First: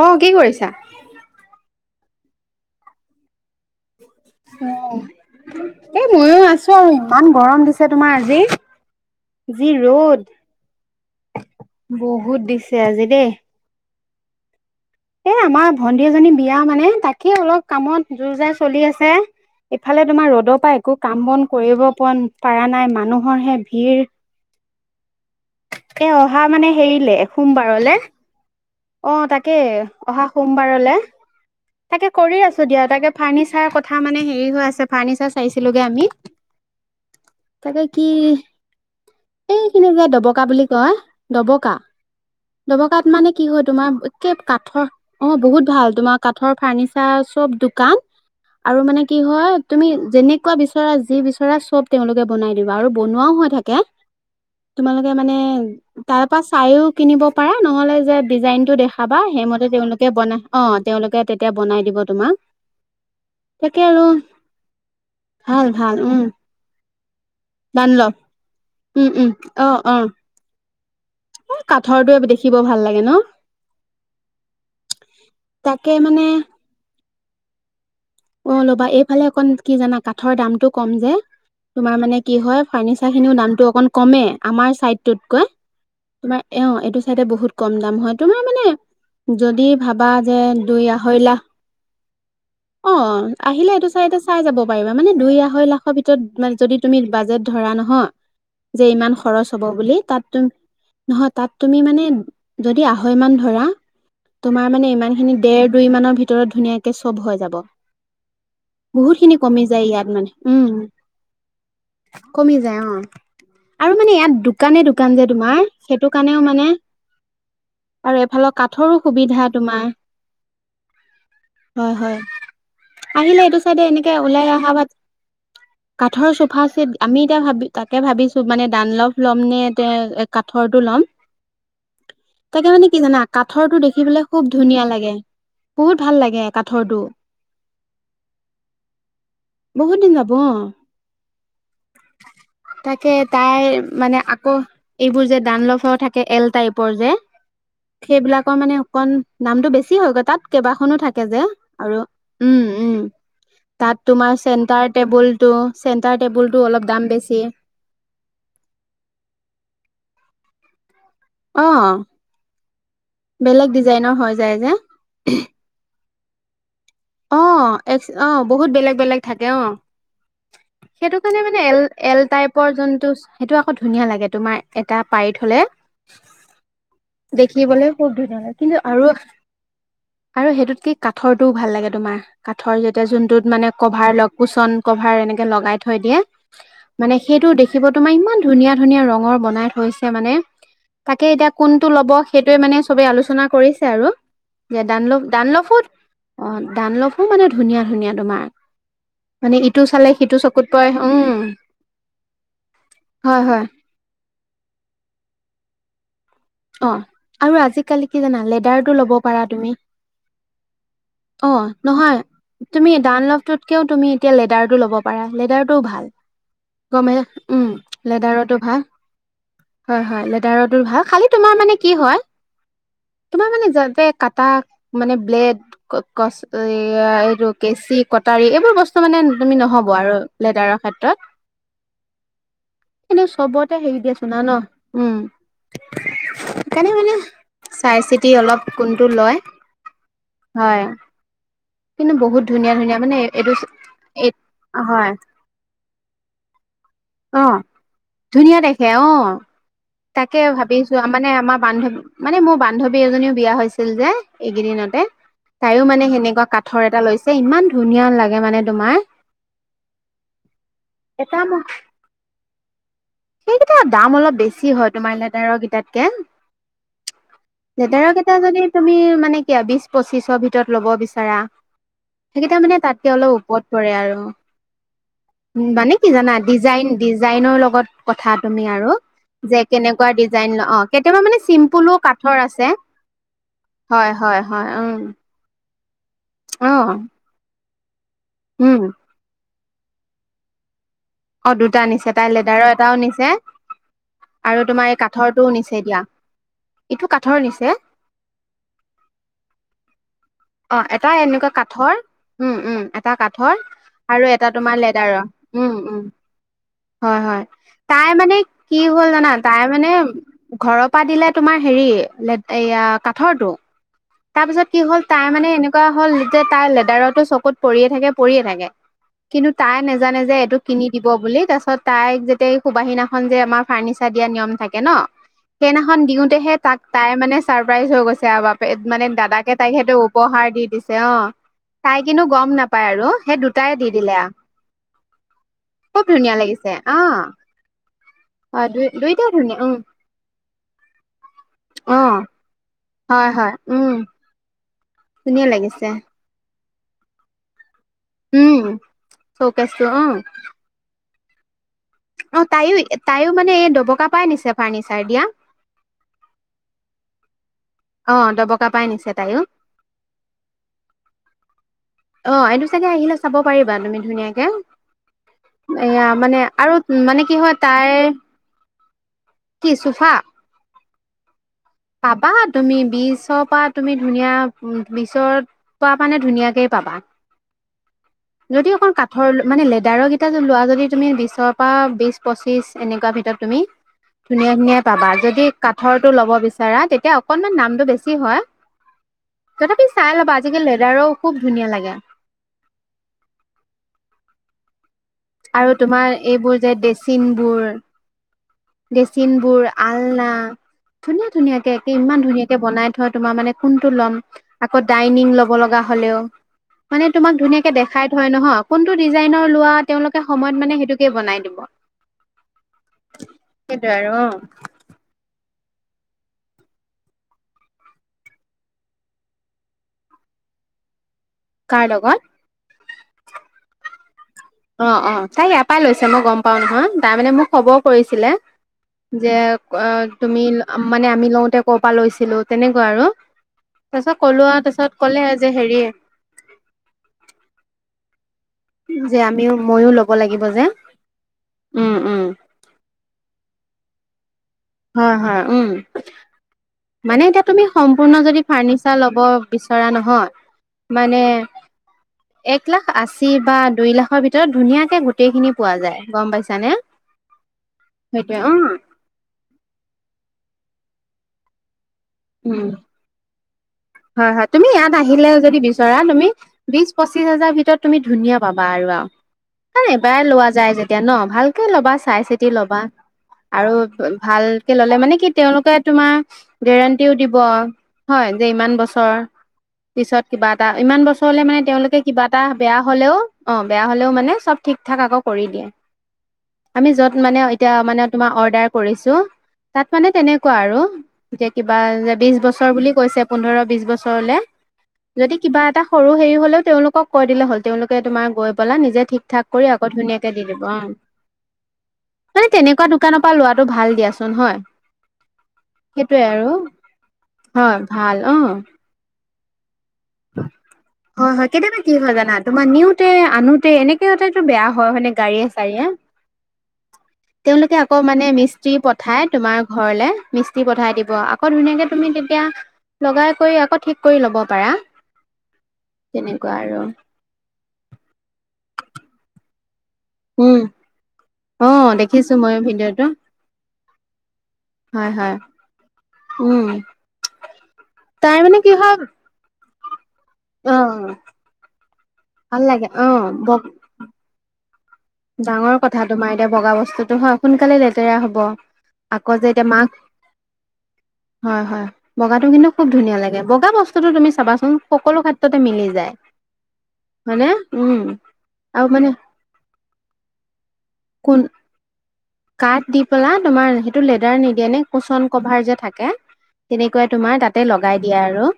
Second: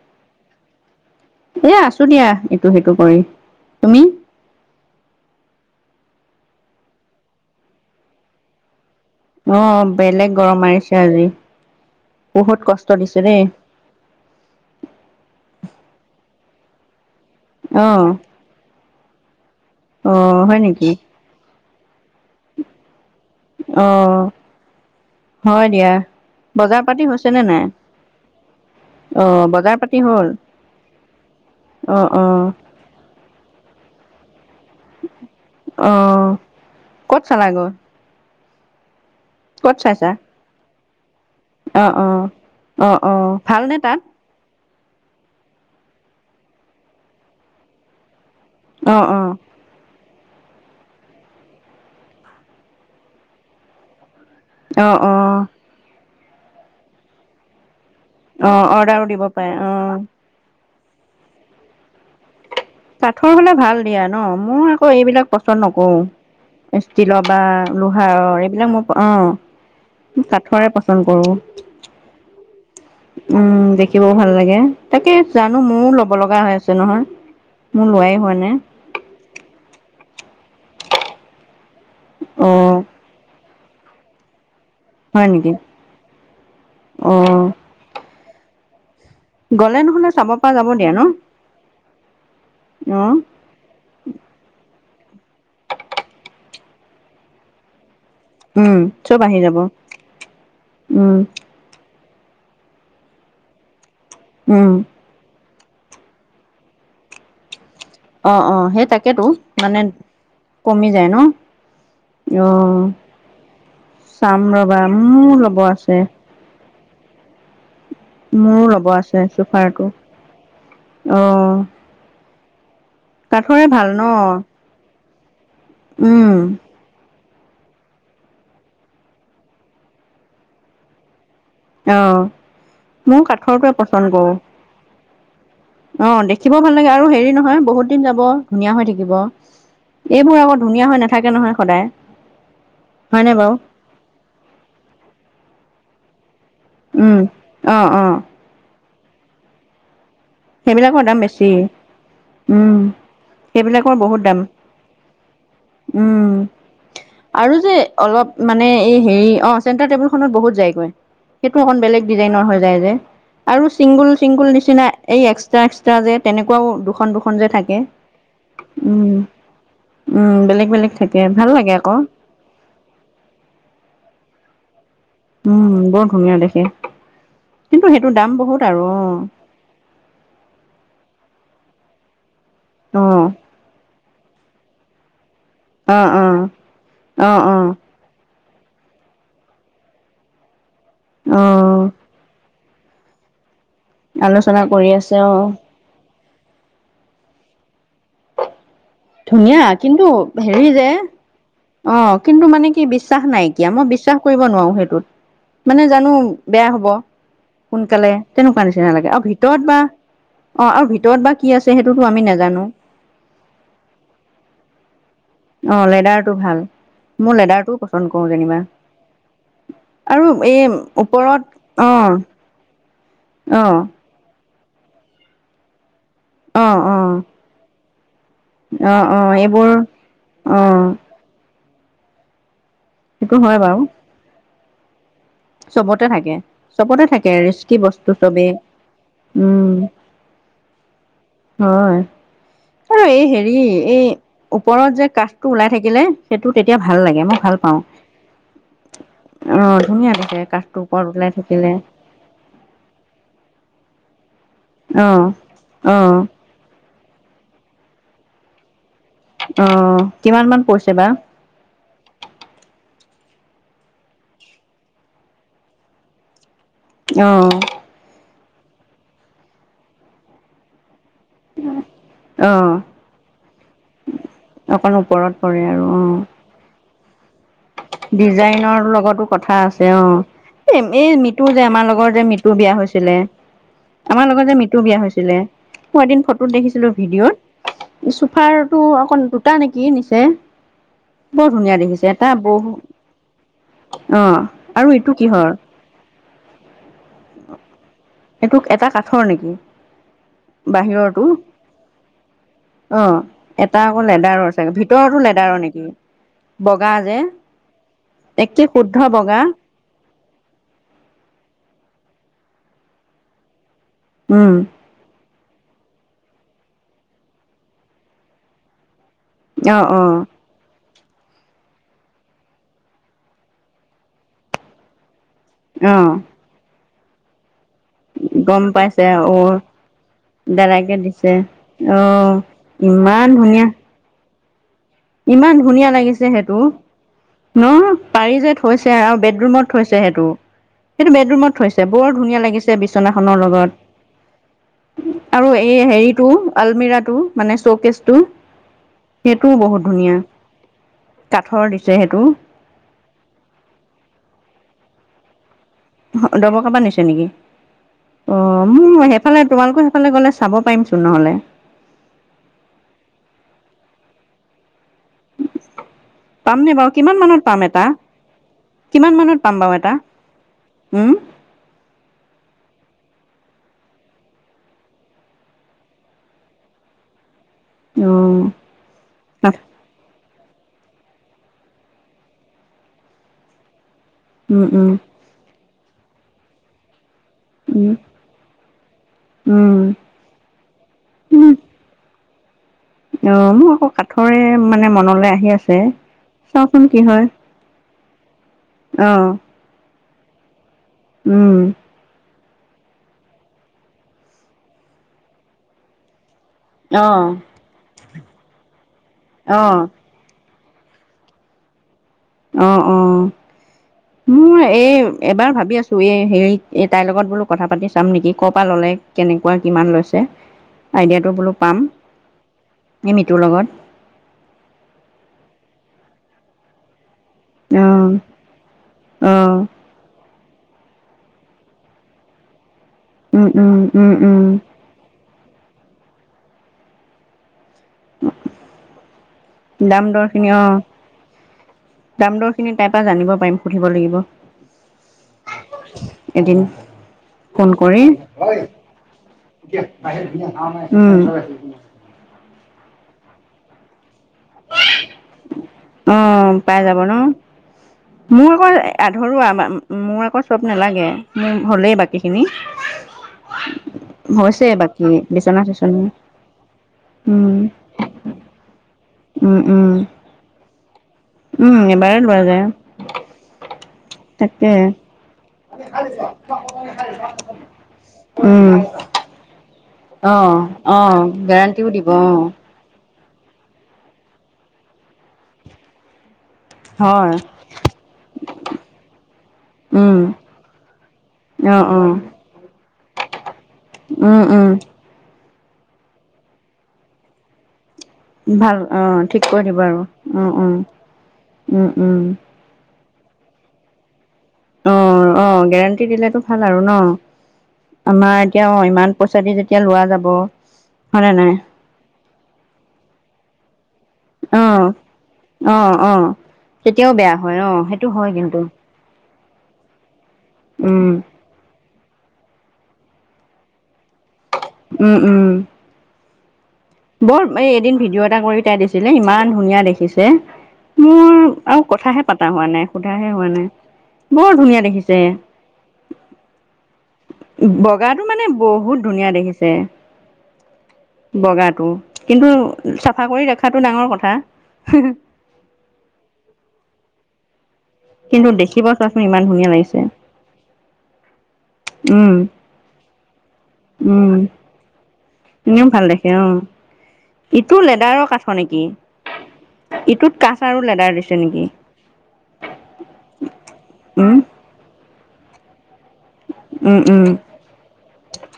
অহ কি কৰিছা। এ আছোঁ দিয়া এইটো সেইটো কৰি তুমি। এ মইও আছোঁ আৰু ইমান গৰম দিছে তোমাৰ আজি। অ যি বেলেগ গৰম মাৰিছে আজি ৰ'দ বহুত দিছে আজি দেই। এ আমাৰ ভন্টি এজনী বিয়া মানে তাকেই অলপ অ কামত জো-যা চলি আছে। ইফালে অ তোমাৰ ৰ'দৰ হয় পৰা একো নেকি কাম বন কৰিব পৰা নাই মানুহৰহে অ ভিৰ। হয় দিয়া এ অহা মানে বজাৰ পাতি হেৰিলে হৈছেনে নাই সোমবাৰলে। অ তাকেই বজাৰ পাতি অহা হ'ল সোমবাৰলে। অ তাকে অ কৰি আছোঁ দিয়া তাকে ফাৰ্নিচাৰ কথা মানে হেৰি হৈ আছে। ফাৰ্নিচাৰ চাইছিলোগে অ আমি ক'ত চালাগৈ তাকে কি। ক'ত সেইখিনি যে চাইছা দবকা বুলি কয়। দবকা অ অ অ দবকাত অ মানে কি হয় ভালনে তোমাৰ তাত একে কাঠৰ। অ বহুত ভাল তোমাৰ কাঠৰ ফাৰ্নিচাৰ চব দোকান। আৰু অ মানে কি অ হয় তুমি। যেনেকুৱা বিচৰা যি বিচৰা চব তেওঁলোকে বনাই দিব আৰু বনোৱাও হৈ থাকে। অ তোমালোকে অ মানে তাৰ পৰা চাইও কিনিব পাৰা নহ'লে। যে অ ডিজাইন টো অৰ্ডাৰো দেখাবা দিব পাৰে সেইমতে অ তেওঁলোকে বনাই অ তেওঁলোকে তেতিয়া বনাই দিব তোমাক। কাঠৰ হলে ভাল তাকে দিয়া আৰু নহ মই আকৌ এইবিলাক পচন্দ ভাল ভাল নকৰোঁ। উম ষ্টিলৰ বা ডানলপ লোহাৰৰ এইবিলাক মোৰ। উম উম অ অ। কাঠৰে পচন্দ কৰো কাঠৰটো দেখিব ভাল লাগে। ন উম দেখিবও ভাল লাগে তাকে জানো মোৰো তাকে ল'ব মানে লগা হৈ আছে নহয়। মোৰ লোৱাই হোৱা অ নাই ল'বা এইফালে অকণ কি জানা কাঠৰ দামটো কম যে। তোমাৰ মানে কি অ হয় ফাৰ্নিচাৰ খিনিও দামটো অকণ কমে আমাৰ হয় চাইডটোতকৈ। নেকি তোমাৰ অ এইটো চাইডে বহুত কম দাম হয় তোমাৰ মানে। যদি গ'লে নহ'লে ভাবা চাব যে পৰা যাব দুই দিয়া ন আঢ়ৈ লাখ। অ আহিলে এইটো চাইডে চাই যাব। পাৰিবা মানে দুই আঢ়ৈ লাখৰ ভিতৰত মানে যদি তুমি বাজেট ধৰা নহয়। উম যে ইমান চব আহি খৰচ যাব হ'ব বুলি তাত তুম উম নহয় তাত তুমি মানে। যদি আঢ়ৈ মান ধৰা তোমাৰ উম মানে ইমান খিনি। ডেৰ দুই মানৰ ভিতৰত ধুনীয়াকৈ চব হৈ যাব। অ অ সেই বহুত তাকেতো খিনি কমি মানে যায় ইয়াত মানে উম। কমি যায় ন কমি যায় অ। আৰু মানে ইয়াত চাম ৰবা দোকানে দোকান যে মোৰো ল'ব তোমাৰ আছে সেইটো কাৰণেও মানে। আৰু এফালৰ মোৰো ল'ব কাঠৰো আছে সুবিধা চোফাৰটো তোমাৰ অ হয় হয়। আহিলে এইটো কাঠৰে চাইডে ভাল ন এনেকে ওলাই অহা বাত কাঠৰ উম চোফাছেত আমি। [unintelligible] ভাবি তাকে ভাবিছো মানে ডানলভ ল'ম নে তে কাঠৰটো ল'ম। অ তাকে মানে কি জানা ময়ো কাঠৰটোৱে কাঠৰটো দেখি পচন্দ পেলাই কৰো খুব ধুনীয়া লাগে। বহুত অ ভাল লাগে দেখিবও ভাল লাগে কাঠৰটো আৰু হেৰি নহয় বহুত দিন যাব ধুনীয়া হৈ থাকিব। বহুত দিন যাব এইবোৰ অ আকৌ ধুনীয়া হৈ নাথাকে নহয় সদায়। তাকে হয়নে বাৰু তাই মানে আকৌ এইবোৰ যে দানলভ থাকে। এল টাইপৰ যে উম অ অ সেইবিলাকৰ মানে অকণ দামটো বেছি হয়। তাত কেইবাখনো সেইবিলাকৰ দাম থাকে যে বেছি আৰু। উম। সেইবিলাকৰ তাত বহুত তোমাৰ দাম চেণ্টাৰ টেবুলটো চেণ্টাৰ উম টেবুলটো অলপ দাম বেছি আৰু যে অলপ। মানে এই হেৰি অ চেন্টাৰ টেবুল খন। বহুত যাইগৈ সেইটো অ বেলেগ ডিজাইনৰ হৈ যায় যে আৰু বেলেগ চিংগুল ডিজাইনৰ হৈ চিংগুল যায় যে। নিচিনা। এক্সট্ৰা এক্সট্ৰা যে তেনেকুৱা দুশ অ 'এক অ বহুত বেলেগ বেলেগ থাকে অ উম বেলেগ বেলেগ সেইটো থাকে কাৰণে ভাল মানে লাগে এল আকৌ এল টাইপৰ যোনটো সেইটো আকৌ ধুনীয়া লাগে তোমাৰ এটা পাৰি থলে উম বৰ ধুনীয়া দেখে কিন্তু দেখিবলৈ সেইটো খুব দাম ধুনীয়া লাগে বহুত কিন্তু আৰু। অ আৰু সেইটোত কি ক। কাঠৰটোও ভাল লাগে তোমাৰ কাঠৰ যেতিয়া অ', যোনটোত মানে কভাৰ লক কুচন কভাৰ এনে লগাই থৈ অ', দিয়ে অ', মানে অ', সেইটো অ', দেখিব তোমাৰ ইমান। ধুনীয়া ধুনীয়া ৰঙৰ বনাই থৈছে মানে তাকে এতিয়া অ', কোনটো ল'ব সেই মানে চবে আলোচনা কৰিছে আৰু আলোচনা যে কৰি আছে ডানল অ', দানলফোত অ দান লফো মানে ধুনীয়া ধুনীয়া তোমাৰ। মানে ধুনীয়া ইটো কিন্তু চালে সিটো চকুত হেৰি যে পৰে উম অ' কিন্তু মানে কি বিশ্বাস হয় হয় নাইকিয়া মই বিশ্বাস কৰিব নোৱাৰো সেইটোত মানে জানো বেয়া অ হ'ব আৰু আজিকালি সোনকালে কি জানা তেনেকুৱা লেডাৰটো নিচিনা ল'ব লাগে আৰু পাৰা তুমি ভিতৰত বা অ' আৰু ভিতৰত বা অ কি আছে সেইটোতো নহয় আমি নাজানো তুমি ডানলভটোতকেও তুমি এতিয়া লেদৰ্টো লব পাৰা লেডাৰতটোও অ', ভাল লেডাৰটো ভাল গম মোৰ উম লেডাৰটোও পচন্দ কৰোঁ লেডাৰতো যেনিবা ভাল হয় হয় আৰু লেডাৰৰ এই দৰ ভাল খালি ওপৰত তোমাৰ মানে কি অ', হয় তোমাৰ মানে অ', যাতে কটা মানে ব্লেড কচ অ', অ', এইটো কটাৰী এইবোৰ বস্তু অ', মানে অ', তুমি এইবোৰ নহ'ব আৰু লেডাৰৰ অ', ক্ষেত্ৰত। এ সেইটো হয় চবতে বাৰু হেৰি দিয়াছো ন ন চবতে থাকে উম সেইকাৰণে চবতে মানে থাকে ৰিস্কি চাই বস্তু চিতি চবেই অলপ কোনটো লয় উম হয়। হয় কিন্তু বহুত ধুনীয়া ধুনীয়া আৰু মানে এই এইটো হেৰি এই ওপৰত যে হয় কাঠটো ওলাই থাকিলে সেইটো তেতিয়া ভাল লাগে অ মই ভাল পাওঁ ধুনীয়া দেখে অ ধুনীয়া তাক দেখে তে কাঠটো ভাবিছো ওপৰত মানে ওলাই আমাৰ থাকিলে বান্ধৱী মানে মোৰ বান্ধৱী এজনীও বিয়া হৈছিল যে এইকেইদিনতে অ তাইও অ মানে সেনেকুৱা কাঠৰ এটা লৈছে ইমান ধুনীয়া লাগে মানে তোমাৰ। আহ কিমান মান পৰিছে বা সেইকেইটাাৰ দাম অলপ বেছি হয় তোমাৰ লটাৰৰ কেইটা অহ এয়া যদি তুমি মানে ক বিশ পঁচিশৰ ভিতৰত ল'ব বিচাৰা। অ সেইকেইটা মানে তাতকে অলপ ওপৰত পৰে আৰু উ অকণ ওপৰত পৰে আৰু মানে অ কি জানা ডিজাইন ডিজাইনৰ লগত লগত কথা তুমি ডিজাইনৰ আৰু লগতো কথা যে আছে অ কেনেকুৱা ডিজাইন অ এই এই কেতিয়াবা মানে মিতু যে আমাৰ চিম্পুলো লগৰ যে কাঠৰ মিতু আছে বিয়া হৈছিলে হয় আমাৰ হয় লগত যে হয় মৃত্যু বিয়া উম হৈছিলে মই এদিন ফটোত অ দেখিছিলো ভিডিঅ'ত চোফাৰ টো উম অকণ দুটা নেকি নিচে অ বৰ ধুনীয়া দুটা নিছে দেখিছে তাই এটা লেডাৰৰ ব নিছে আৰু তোমাৰ এই ইটো কিহৰ কাঠৰটোও নিছে এ দিয়া ইটো কাঠৰ নিছে এইটো এটা কাঠৰ নেকি অ' এটাই বাহিৰৰটো এনেকুৱা কাঠৰ উম উম অ এটা কাঠৰ এটা আকৌ আৰু লেডাৰৰ এটা চাগে তোমাৰ লেডাৰৰ ভিতৰতো উম নেকি উম। বগা যে হয় হয় তাই মানে একে কি শুদ্ধ হ'ল জানা বগা তাই মানে ঘৰৰ পৰা দিলে তোমাৰ হেৰি এয়া কাঠৰটো উম তাৰপিছত কি হ'ল তাই মানে এনেকুৱা হল যে, তাৰ লেডাৰো চকুত পৰিয়ে থাকে, পৰিয়ে থাকে। কিন্তু তাই অ অ নোজানে যে, এইটো কিনি দিব বুলি। তাৰ পাছত তাইক যেতিতে সুবাহিনাখনন যে, আমাৰ ফাৰ্নিিচাৰ দিয়া নিয়ম থাকে ন অ সেইনাখন দিওঁতেহে তাক তাই মানে চাৰপ্ৰাইজ হৈ গৈছে আৰু গম বাপে, পাইছে মানে অ দাদাকে তাইক সেইটো উপহাৰ দি দিছে। অ' অ তাই কিন্তু গম ম নাপায় আৰু ইমান সেই ধুনীয়া দুটাই দি দিলে আ। ইমান ধুনীয়া লাগিছে সেটো। ন' পাৰি যে, হয় দুই থৈছে আৰু দুইটাই ধুনীয়া বেডৰুমত উম থৈছে সেটো। সেইটো বেডৰুমত থৈছে, অ বৰ ধুনীয়া লাগিছে বিচ হয়, হয়, উম। ধুনীয়া আৰু এই লাগিছে হেৰিটো আলমিৰাটো, মানে চৌকেচ উম, চৌকেচটো ধুনীয়া অ'। কাঠৰ দি অ', তাইয়ো-তাইয়ো মানে এই ডবকা পাই নিছে ফাৰ্ণিচাৰ দিয়া। ডবকা পা, নিছে নেকি? অ', দবকা মো পাই নিছে তাইও সেইফালে, তোমালোকৰ সেইফালে গ'লে চাব পাৰিমচোন নহ'লে। অ', এইটো চাগে আহিলে চাব পাৰি তুমি ধুনীয়াকে। এয়া মানে পামনে বাৰু আৰু কিমান মানে মানত কি হয়, পাম এটা তাইৰ কিমান মানত পাম কি বাৰু এটা? চোফা উম। পাবা তুমি বিচৰ পা, তুমি ধুনীয়া উম, বিচৰ‌পা মানে ধুনীয়াকে পাবা। অ যদি অকল কাঠৰ মানে লেডাৰৰ লোৱা যদি তুমি বিচৰ পৰা বিচ, পঁচিশ এনেকুৱা ভিতৰত তুমি ধুনীয়া, উম ধুনীয়া উম পাবা। যদি কাঠৰটো ল'ব বিচাৰা তেতিয়া অক অকনমান দামটো উম বেছি হয়। উম তথাপি চাই ল'বা, আজিকালি লেডাৰৰো খুব উম ধুনীয়া লাগে। অ', মোৰ আকৌ কাঠৰে মানে মনত নলে আহি আৰু আছে, তোমাৰ এইবোৰ যে চাওঁচোন কি ডেচিন হয়। বোৰ অ ডেচিন বোৰ, আলনা, উম ধুনীয়া-ধুনীয়াকে একে ইমান ধুনীয়াকৈ বনাই থয়, তোমাৰ মানে কোনটো ল'ম, আকৌ ডাইনিং ল'ব লগা হ'লেও অ মানে তোমাক ধুনীয়াকে দেখাই থয় নহয়, কোনটো ডিজাইনৰ অ লোৱা তেওঁলোকে সময় মানে সেইটোকেই বনাই দিব। অ', অ', সেইটোৱে আৰু অ মোৰ এই, এবাৰ ভাব ভাৱি আছো, এই হেৰি, এই তাইৰ লগত বোলো কথা পাতি চাম নেকি, ক'ৰ পৰা ল'লে, কেনেকুৱা কিমান লৈছে আইডিয়াটো বোলো পাম, কাৰ লগত এই মিতুৰ লগত। অ', অ', তাই ইয়াৰ পৰাই লৈছে, মই গম পাওঁ নহয়। তাই মানে মোক খবৰ অঁ কৰিছিলে, যে অঁ অ' তুমি-মানে আমি লওঁতে ক'ৰ পৰা লৈছিলো, তেনেক কুৱা আৰু, উম উম উম তাৰপিছত ক'লো উম আৰু, তাৰপিছত ক'লে যে হেৰিয়ে যে আমিও-মইয়ো ল'ব লাগিব যে। উম উম দাম-দৰ খিনি তাইৰ পৰা জানিব পাৰিম, সুধিব লাগিব। হয় হয়, উম। এদিন মানে এতিয়া তুমি ফোন কৰি সম্পূৰ্ণ যদি ফাৰ্ণিচাৰ ল'ব বিচৰা নহয়, উম মানে এক লাখ আশী বা দুই লাখৰ ভিতৰত ধুনীয়াকে গোটেইখিনি পোৱা যায় গম অ', পাইছানে পাই যাব ন? সেইটোৱে মোৰ উম আকৌ আধৰুৱা, মোৰ আকৌ চব নালাগে। উ', হলেই বাকীখিনি। উম হয়, হয়, হৈছে তুমি ইয়াত বাকী আহিলে যদি বিচনা বিচৰা, চিচনা তুমি বিশ- পঁচিশ হাজাৰ উম ভিতৰত তুমি ধুনীয়া পাবা আৰু-আৰু উম উম [unintelligible] এবাৰে লোৱা যায় যেতিয়া ন', ভালকে উম ল'বা, এবাৰে চাই- লোৱা চিতি যায় লবা। আৰু ভালকে তাকে ললে মানে কি, তেওঁলোকে তোমাৰ গেৰেণ্টিও দিব। হয় যে ইমান উম বছৰ পিছত অ কিবা এটা, অ ইমান বছৰলে মানে গেৰাণ্টিও তেওঁলোকে দিব অ কিবা এটা বেয়া হ'ল [unintelligible] অ', বেয়া হ'লেও মানে চব ঠিক ঠাক আকৌ কৰি দিয়ে। আমি য'ত হয় মানে এতিয়া মানে তোমাৰ অৰ্ডাৰ কৰিছোঁ। তাত মানে উম তেনেকুৱা আৰু, যেতিয়া অ কিবা অ যে বিশ বছৰ বুলি কৈছে পোন্ধৰ বিশ বছৰলে, উম উম যদি কিবা এটা সৰু হেৰি হলেও তেওঁলোকক কৈ দিলে হল, তেওঁলোক তোমাৰ গৈ পালা নিজে ঠিক ঠাক কৰি আকৌ ধুনীয়াকে দি দিব অ, উম উম মানে তেনেকুৱা দোকানৰ পৰা লোৱাটো ভাল দিয়াছোন। অ অ গেৰেণ্টি দিলেতো ভাল আৰু ন হয় ভাল আমাৰ এতিয়া অ ইমান, পইচা দি যেতিয়া লোৱা যাব। নে হয় হয় নাই কেতিয়াবা কি হয় জানা তোমাৰ নিওতে আনোতে এনেক সিহঁতে তো অ বেয়া হয় মানে গাড়ীয়ে অ চাৰিয়ে অ তেতিয়াও বেয়া হয় অ তেওঁলোকে আকৌ সেইটো মানে হয় কিন্তু মিস্ত্ৰী পঠাই তোমাৰ- ঘৰলে মিস্ত্ৰী পঠাই উম দিব আকৌ ধুনীয়াকে তুমি তেতিয়া লগাই কৰি আকৌ ঠিক কৰি ল'ব পাৰা উম উম তেনেকুৱা আৰু বৰ এই এদিন ভিডিঅ' এটা কৰি তাই দিছিলে ইমান ধুনীয়া দেখিছে উম মোৰ অ আৰু কথাহে দেখিছো পাতা ময়ো হোৱা নাই ভিডিঅ'টো সোধাহে হোৱা নাই বৰ ধুনীয়া হয় দেখিছে। হয় উম। বগাটো তাই মানে কি হয় বহুত ধুনীয়া দেখিছে, অ বগা কিন্তু ভাল লাগে অ চাফা কৰি ব ৰখাটো ডাঙৰ কথা। ডাঙৰ কথা তোমাৰ এতিয়া বগা বস্তুতো হয় সোনকালে দে বেয়া হ'ব কিন্তু দেখিব চোৱাচোন আকৌ ইমান যে এতিয়া ধুনীয়া মাক লাগিছে হয় হয় উম বগাটো কিন্তু খুব ধুনীয়া লাগে বগা বস্তুটো তুমি উম চাবাচোন সকলো খ এনেও ভাল দেখে অ, ইটো উম লেডাৰৰ কাঠৰ নেকি আৰু মানে ইটোত তাৰো লেডাৰ দিছে কোন নেকি? কাঠ দি পেলা তুমাৰ সেইটো উম লেডাৰ নিদিয়ে নে কুচন কভাৰ যে থাকে উম তেনেকুৱাই তোমাৰ তাতে লগাই দিয়া আৰু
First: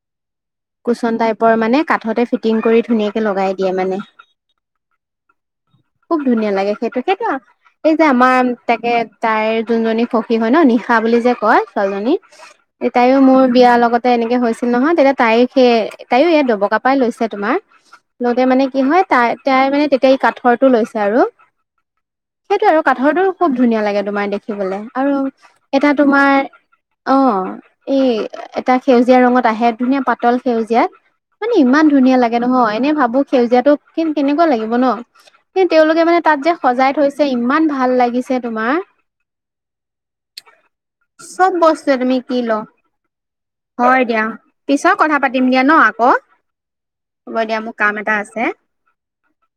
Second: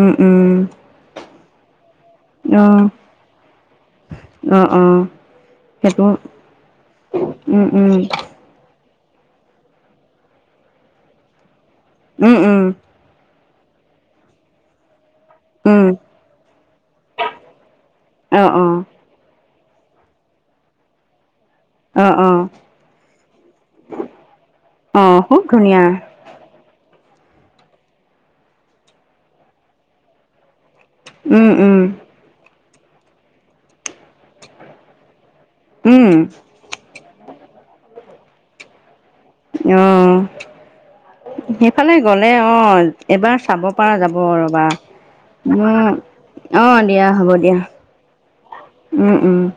উম উম উম কুচন টাইপৰ মানে কাঠতে ফিটিং অ কৰি ধুনীয়াকে লগাই দিয়ে মানে অ অ সেইটো খুব ধুনীয়া লাগে সেইটো সেইটো উম উম এই যে আমাৰ তাকে তাইৰ যোনজনী সখী হয় ন নিশা বুলি যে কয় ছোৱালীজনী উম উম তাইও মোৰ বিয়াৰ লগতে এনেকে হৈছিল নহয় তেতিয়া তাই সেই উম তাইও ইয়াত দবকা পাই লৈছে তোমাৰ অ', লগতে মানে কি অ', হয় তাই তাই মানে তেতিয়া এই কাঠৰটো লৈছে আৰু অ অ', সেইটোৱে আৰু কাঠৰটোৰো খুব ধুনীয়া লাগে তোমাৰ দেখিবলে অ', আৰু খুব ধুনীয়া এটা তোমাৰ অ এই এটা সেউজীয়া ৰঙত আহে ধুনীয়া পাতল সেউজীয়াত উম, মানে উম, ইমান ধুনীয়া লাগে নহয় এনে ভাবো সেউজীয়াতো কিন কেনেকুৱা লাগিব ন সে তেওঁলোকে উম, মানে তাত যে সজাই থৈছে ইমান ভাল লাগিছে তোমাৰ আহ চব সেইফালে বস্তুৱে তুমি গলে কি ল অ এবাৰ চাব পৰা যাব ৰবা আক অ দিয়া হ'ব দিয়া উম উম